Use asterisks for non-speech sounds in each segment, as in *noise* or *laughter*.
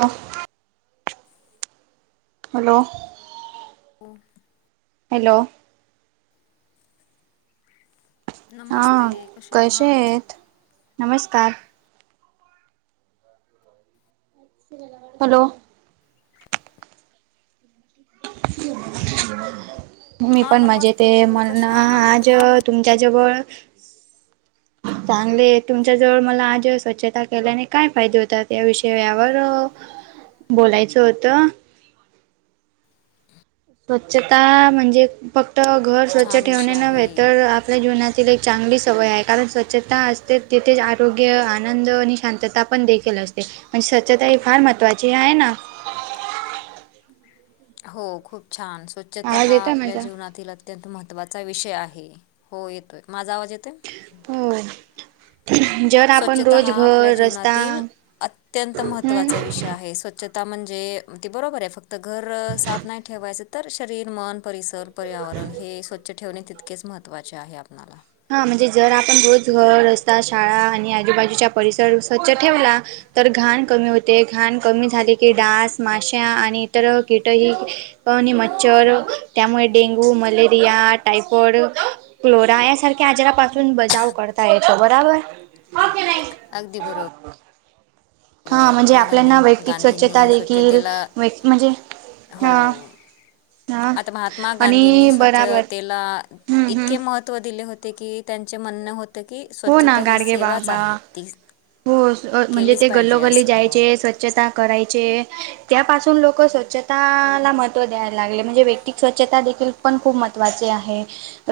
ह. *inaudible* हॅलो. हो. हॅलो. हा नमस्ते कसे आहात? आहेत? नमस्कार! हॅलो. *inaudible* मी हा पण मजेत नमस्ते आहे मी म्हणून कसे आहात? आज तुमच्याजवळ चांगले तुमच्या जवळ मला आज स्वच्छता केल्याने काय फायदे होतात या विषया यावर बोलायचं होतं. स्वच्छता म्हणजे फक्त घर स्वच्छ छान विषय ठेवणे नव्हे आहे. तर आपल्या जीवनात एक चांगली सवय आहे, कारण स्वच्छता असते तिथेच आरोग्य, आनंद आणि शांतता पण देखील असते. ते म्हणजे स्वच्छता ही फार महत्त्वाची आहे ना. हो खूप छान स्वच्छता आवाज हा येतोय आपल्या माझा जीवनातील अत्यंत महत्त्वाचा विषय आहे, हो येतोय. माझा आवाज येतोय? होय. स्वच्छता हा आपल्या जीवनातील अत्यंत हम्म महत्त्वाचा विषय आहे स्वच्छता म्हणजे ती बरोबर आहे फक्त घर साफ नाही ठेवायचं तर शरीर, मन, परिसर पर्यावरण हे स्वच्छ ठेवणे तितकेच महत्त्वाचे आहे आपल्याला हा म्हणजे जर आपण रोज घर, रस्ता, शाळा आणि आजूबाजूच्या परिसर स्वच्छ ठेवला तर घाण कमी होत ते घाण कमी झाले की डास, माशा आणि इतर कीटही पणी मच्छर त्यामुळे डेंगू, मलेरिया, टायफॉइड क्लोरा यासारख्या आजारापासून बचाव करता येतो बरोबर. अगदी बरोब र हा म्हणजे म्मा गांधी आपल्याना वैयक्तिक स्वच्छता गांधींनी देखील स्वच्छतेला वै म्हणजे हो. हा हा आता महात्मा गांधींनी आणि बराबर स्वच्छतेला हम्म हम्म इतके महत्. व दिले होते की त्यांचे म्हण हो. हो ना गाडगे बागबा ती हो म्हणजे केलीच ते पाहिजे गल्लोगल्ली असं हो जायचे. स्वचछता करायचे त्यापासून लोक स्वचछताला म द्यायला लागले म्हणजे व्यक्तिक स्वच्छता देखील पण खूप महत्वाचे आहे.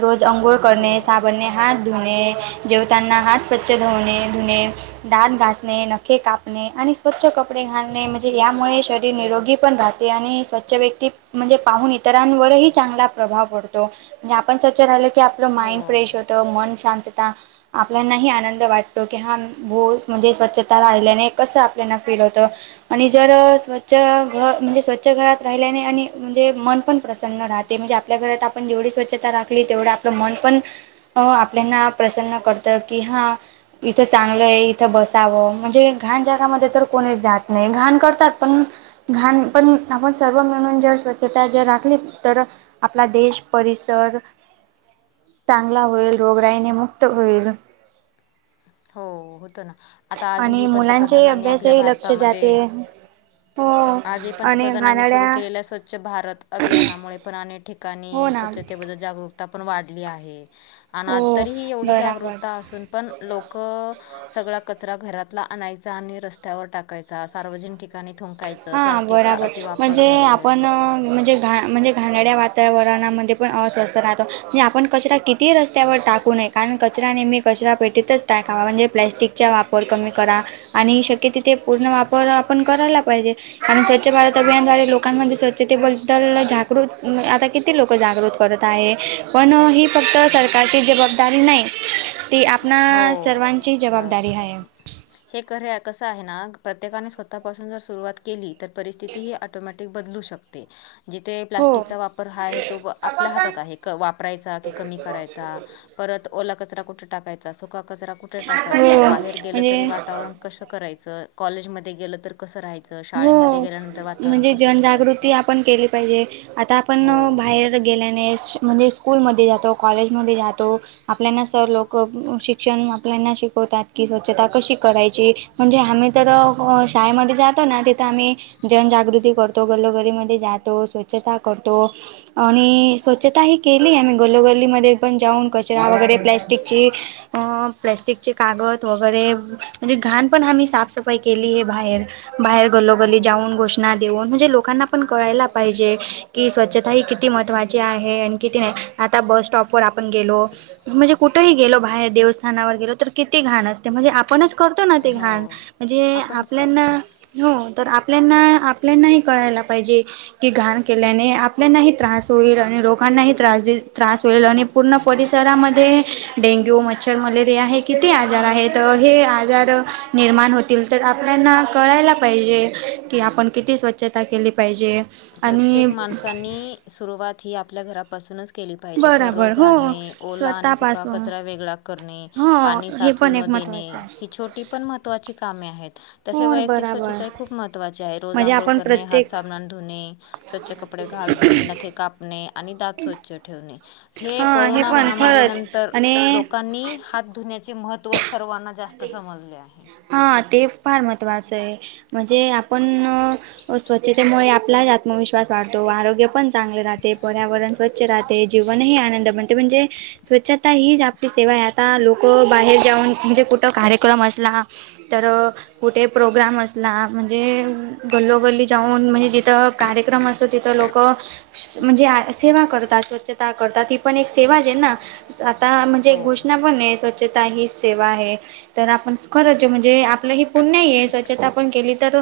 रोज अंघोळ हो करणे साबणने हात धुणे जेवताांना हात स्वच्छ धुवणे धुणे. दात घासणे नखे कापणे आणि स्वच्छ कपडे घालणे म्हणजे यामुळे शरीर निरोगी पण राह आणि स्वच्छ व्यक्ती म्हणजे पाहून इतरांवरही चांगला प्रभाव पडतो. म्हणजे आपण स्व्छ राहिल की आपलं माइंड फ्रेश हो होतं मन शांतता. आपल्यानाही आनंद वाटतो की हा भो म्हणजे स्वच्छता राहिल्याने कसं आपल्याना फील होतं. आणि जर स्वच्छ घ म्हणजे स्वच्छ घरात राहिल्याने आणि म्हणजे मन पण. प्रसन राहते म्हणजेल्या घरात. ण जेवढी स्वच्छता राखली तेवढं आपलं मन पण आपल्याना प्रसन्न करत. की हा इथ चांगल आहे इथ बसावं म्हणजे घण जगामध्ये तर. कोणी जात नाही घाण करतात. पण घाण पण आपण सर्व मिणून जर स्वच्छता जर राखली तर. आपला देश परिसर चांगला होईल रोगराईने मुक्त होईल. हो होत ना आता आणि आजही मुलांच्याही पंतप्रधानांनी आपल्या अभ्यासही लक्ष भारतामध्ये. जाते. हो आजही आणि पंतप्रधानांनी सुरू घाणेरड्या केलेल्या स्वच्छ भारत अभियानामुळे पण अनेक ठिका हो ठिका ना स्वच्छतेबद्दल जागरूकता पण वाढली आहे. आणि आज हो तरीहीी एवढी बराबर जागरूकता असून पण. लोक सगळा कचरा घरातला आणायचा आणि रस्त्यावर टाकायचा सार्वजनिक ठिकाणी.. थुंकायचं हा प्लास्टिकचा बराबर अतिवापर म्हणजे झालो आहे आपण म्हणजे घा म्हणजे घाणाळ्या वातावरणामध्ये पण अस्वस्थ राहतो म्हणजे आपण कचरा किती रस्त्यावर टाकू नये. कारण कचरा नेहमी कचरा पेटीतच टय खावा म्हणजे प्लॅस्टिकचा वापर कमी करा. आणि शक्य तिथ ते पूर्ण वापर आपण करायला पाहिजे कारण स्वच्छ भारत हो अभियानद्वारे लोक. दकान म्हणजे स्वच्छतेबद्दल जागृत आता किती लोक जागृत करत आहे. पण ही फक्त सरकारची जबाबदारी नाही. ती आपणा हो सर्वांची जबाबदारी बरोबर आहे. हे खे कसं आहे ना प्रत्येकाने स्वतःपासून जर सुरुवात केली तर परिस्थितीही ऑटोमॅटिक. ते बदलू शकते. जिथे हो प्लास्टिकचा वापर हा आहे तो आपल्या हातात आहे क वापरायचा की कमी करायचा. परत ओला कचरा कुठे टाकायचा सुका कचरा कुठे टाकायचा हो बाहेर गेलं तरी म्हणजे वातावरण. कस करायच कॉलेजमध्ये गे तर. कसं राहायचं, हो शाळेमध्ये गेल्यानंतर वातावरण म्हणजे कसं जनजागृती ठेवायचं. आपण केली पाहिजे आता आपण हो, बाहेर. गेल्याने म्हणजे स्कूलमध्ये जातो कॉलेजमध्ये जातो आपल्याना सर लोक शिक. शिक्षण आपल्याना शिकवतात की स्वच्छता कशी करायची म्हणजे आम्ही तर शाळेमध्ये जात.. ो ना तिथं आम्ही जनजागृती करतो गल्लोगरीमध्ये जातो स्वच्छता करतो. आणि स्वच्छता ही केली आम्ही गल्लोगल्लीमध्ये पण जाऊन कचरा वगैरे प्लॅस्टिकची. अ प्लॅस्टिकचे कागद वगैरे म्हणजे घाण पण हम्ही साफसफाई केली हे बाहेर. बाहेर गलोगली हो, जाऊन गोष्ट. देऊन म्हणजे लोकांना पण कळायला पाहिजे कि स्वच्छता ही किती महत्त्वाची आहे आणि किती नाही. आता बस स्टॉप. आपण गेलो म्हणजे कुठेही गेल बाहेर देवस्थानावर गेलो तर किती घाण असते म्हणजे आपणच. करतो ना ते हो घाण म्हणजे आपणच करतो. आपल्याना. हो तर आपल्याना आपल्यानाही कळायला पाहिजे. कि घाण केल्याने आपल्यानाही त्रास होईल आणि लोकांनाही त्रास त्रास होईल आणि. पूर्ण परिसरामध्ये. डेंग्यू मच्छर मलेरिया हे किती आजार आहे तर हे आजार निर्माण होतील. तर आपल्याना कळायला पाहिजे की, आपण किती स्वच्छता केली पाहिजे. आणि प्रत्येक माणसांनी, सुरुवात ही आपल्या घरापासूनच केली पाहिजे, घररोज बराबर हो झाडणे ओला आणि सुका स्वतःपासून कचरा वेगळा करणे, हो पाणी हे साचू पण न एक देणे. महत्त्वाचं आहे ही छोटी पण महत्वाची कामे आहे. तसे हो वैयक्तिक बराबर स्वच्छता खूप महत्वाची आहे रोज म्हणजे आंघोळ आपण करणे, हात प्रत्येक साब धुणे, स्वच्छ कपडे घालणे नखे कापणे आणि दात स्वच्छ ठेवणे, हे हा कोरोना पण खरंच महामारीनंतर आणि लोकांनी हात धुण्याचे महत्व सर्वांना जास्त समजले आहे. हा ते फार महत्त्वाचं आहे, म्हणजे आपण स्वच्छतेमुळे आपला आत्मविश्वास वाढतो, आरोग्य पण चांगले राहते पर्यावरण स्वच्छ राहते, जीवन ही आनंद बनते म्हणजे स्वच्छता हीच आपली सेवा आहे आता लोक बाहेर जाऊन, म्हणजे कुठं कार्यक्रम असला तर कुठे प्रोग्राम असला म्हणजे, गल्लोगल्ली जाऊन म्हणजे जिथं कार्यक्रम असतो तिथं लोक म्हणजे सेवा करतात, स्वच्छता करतात, ती पण एक सेवा जे ना आता म्हणजे एक हो घोषणा पण आहे स्वच्छता ही सेवा आहे तर आपण खरं जो म्हणजे आप आपली हि पुण्याई आहे, स्वच्छता पण केली तर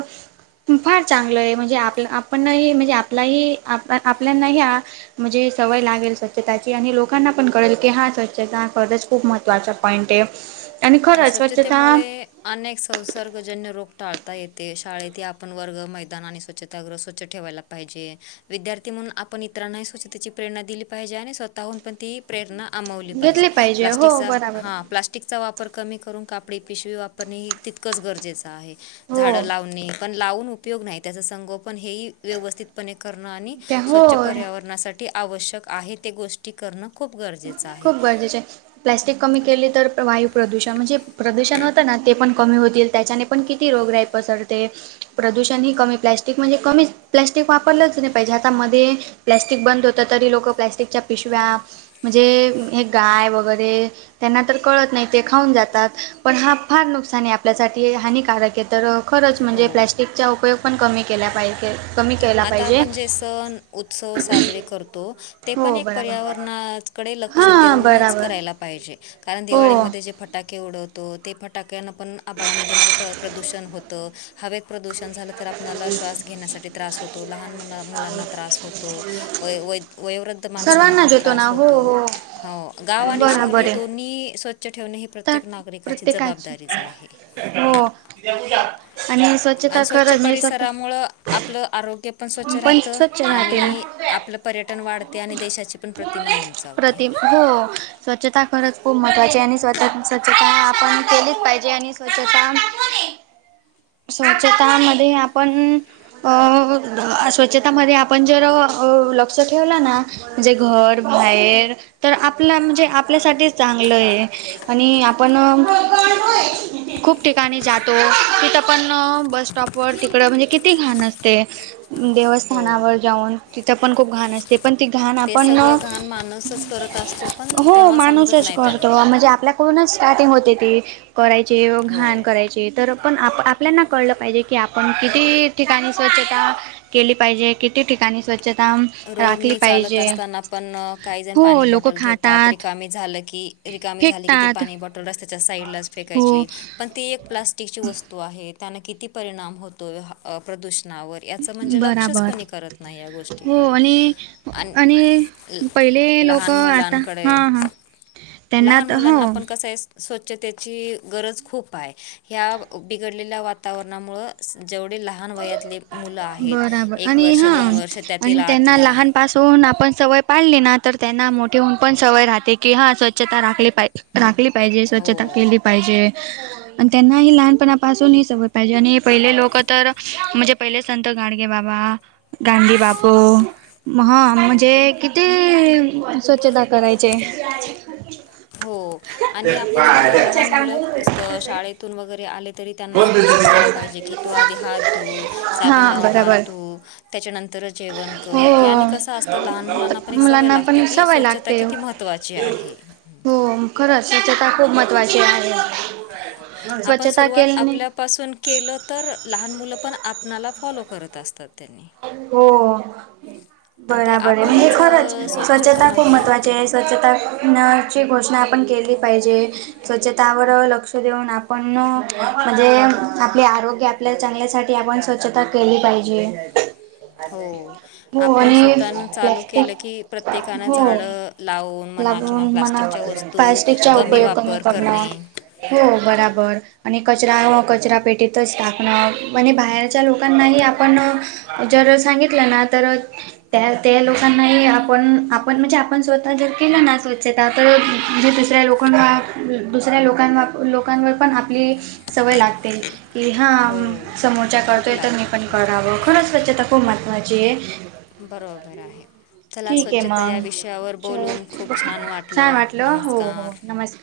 फार चांगलं आहे, म्हणजे आपलं आपणही म्हणजे आपलाही आप आपल्याना ह्या म्हणजे सवय लागेल स्वच्छताची आणि लोकांना पण कळेल की हा स्वच्छता हा खरच खूप महत्त्वाचा पॉइंटे आणि खरंच वाचतं आता *unintelligible* अनेक संसर्गजन्य रोग टाळता येते, शाळेत आपण वर्ग मैदना आणि स्वच्छताग्रह स्वच्छ ठेवायला लागत. पाहिजे, विद्यार्थी म्हणून आपण इतरांना स्वच्तेची प्रेरणा दिली पाहिजे आणि स्वतःहून पण ती प्रेरणा अमावली पाहिजे घेतली हो प्लास्टिकचा बराबर हा, प्लास्टिकचा वापर वापर कमी करून कापडी पिशवी वापरणे ह तितकंच गरजेच आहे हो झाड लावणे, पण लावून उपयोग नाही त्याच संगोपन हे व्यवस्थितपणे करणं आणि त्या हो स्वच्छ पर्यावरणासाठी आवश्यक आहे ते गोष्टी टी करणं खूप गरजेचं आहे. खूप गरजेचे आहे प्लॅस्टिक कमी केली तर, वायू प्रदूषण म्हणजे प्रदूषण होतं ना ते पण कमी होतील त्याच्याने पण किती रोग राही पसरते. प्रदूषण ही कमी, प्लॅस्टिक म्हणजे कमीच, प्लॅस्टिक वापरलंच नाही पाहिजे आता मध्ये प्लॅस्टिक बंद होत तरी, लोक प्लॅस्टिकच्या पिशव्या म्हणजे हे गाय वगैरे त्यांना तर कळत नाही ते खाऊन जातात पण, हा फार नुकसान आहे आपल्यासाठी हानिकारक आहे. तर खरंच, म्हणजे हो प्लॅस्टिकचा उपयोग पण कमी केला पाहिजे. कमी केला आता पाहिजे आपण जे सण उत्सव साजरे करतो. ते पण हो एक बराबर पर्यावरणाकडे लक्ष हा देऊनच बराबर करायला पाहिजे, कारण हो दिवाळीमध्ये जे फटाके उडवतो ते फटाक्याना पण आबाळामध्ये म्हणजे प्रदूषण होतं हव प्रदूषण झालं तर आपल्याला श्वास घेण्यासाठी त्रास होत. लहान मुलांना त्रास होतो व वयोवृद्ध माणसांना सर्वांना पण देतो ना त्रास हो होतो. हो हो, गाव आणि शहर हे बराबर आहे दोन्ही स्वच्छ ठेवणे हे तर प्रत्येक नागरिकाची प्रत्येकाची जबाबदारीच आहे. हो आणि स्व्छ *unintelligible* आणि स्वच्छ परिसरामुळं आपलं आरोग्य ते पण स्वच्छ राहतं स्वच्छ राहतील आणि आपलं पर्यटन वाढते आणि देशाची पण प्रतिमा उनते प्रति हो *unintelligible* स्वच्छता ख करत खूप महत्वाची आहे आणि स्वच्छ स्वच्छता आपण केलीच पाहिजे आणि स्वच्छता *unintelligible* स्वच्छता म आपण *unintelligible* अ स्वच्छतामध्ये आपण जर लक्ष ठेवलं ना? म्हणजे घर बाहेर तर आपला म्हणजे आपल्यासाठीच चांगलं आहे, आणि आपण खूप ठिकाणी जातो तिथं पण बसस्टॉपवर तिकडं म्हणजे किती घाण असते, हो देवस्थानावर जाऊन तिथ पण खूप घाण असते ते पण त घाण ते आपण सगळं घाण माणूसच करत असतो पण हो तेव्हा समजत माणूसच नाही करतो त्यांना म्हणजे आपल्या पूणच स्टार्टिंग होते ती करायचे घाण हो करायचे तर पण आप आपल्याना कळलं पाहिजे की आपण किती ठिकाणी स्वच्छता केली पाहिजे किती ठिकाणी स्वच्छ उचताम रोडनी चालत असताना पण काही जण हो पाणी लोक बॉटल घेतात खातात रिकामी झालं की रिकामी झाली की ते फेकतात पाणी बॉटल रस् त्याच्या साईडलाच हो फेकायची पण ती एक प्लास्टिकची वस्तू आहे त्याना किती परिणाम होतो प्रदूषणावर यात म्हणजे लक्षच बराबर कोणी करत नाही या गोष्टी हो आणि आणि ल- पहिले लोक लहान आता मुलांकडे हां हां तेनात हो स्वच्छते गरज खूप आहे ह बिड वातावरणामुळे जेवढे लहान वयातले मुलं आहेत बराबर एक आणि वर्ष हा दोन वर्ष आणि त्यातील त्यांना आतले लहान पाासहून आपण सवय पाडली ना तर त्यांना मोठेहन पण सवय राहते की हा स्वच्छता राखली पाहिजे राखली पाहिजे हो स्वच्छता केली पाहिजे आणि त्यांनाही लहानपणापासून ह सवय पाहिजे आणि पहिले लोक तर म्हणजे पहिले संत गाडगे बाबा गांधी बापू हा हो म्हणजे क ते स्वच्छता करायचे हो आणि आपण लहान मुल शाळेतून वगैरे आले तरी त्यांना आपण शिकवायला पाहिजे की त आधी हात ध साण हा लाून बरोबर हातध त्याच्यानंतर जेवण कर हो यांनी कस असत लहान मुलांना पण एक सवय मुलांना लागते पण की सवय स्वच्छता किती लागते महत्त्वाची आहे हो खरं स्वच्छता खूप महत्वाची आहे स्वच्छता केल्याने तपासून केलं तर लहान मुलं पण आपणाला फॉलो करत असतात त्यांनी हो आणि ते बराबर आहे म्हणजे आपणच खरच अ, स्वच्छता खूप नाही महत्त्वाची आहे स्वच्छता नची घोषणा आपण केली पाहिजे स्वच्छतावर लक्ष देऊन आपण म्हणजे आपले आरोग्या आप चांगल्यासाठी आपण स्वच्छता केली पाहिजे हो हो आपण आणि स्वतःनं चालू केलं की प्लास्टिक प्रत्येकानं हो झाडं लावून म्हणा किंवा लागून मला प्लास्टिकच्या वस्तू प्लास्टिकचा उपयोग कमी वापर करणार करणे हो बराबर आणि कचरा कचरा पेटीतच टाकणं म्हणजे बाहेरच्या लोकांनाही आपण जर सांगितलं ना तर त्या ते लोकांनाही आपण आपण म्हणजे आपण स्वतः जर केलं ना स्व्छ आ तर जे दुसऱ्या लोकां दुसऱ्या लोकां लोकांवर पण आपली सवय लागते की हा हो समोरच्या खूप करतोय तर मी लागते पण खूप करावं खरंच स्वच्छ तक मात माझे बरोबर आहे चला ठीक आहे स्वच्छता या मग विषयावर च बोलून खूप बघ छान वाटलं हो हो नमस्कार नमस्कार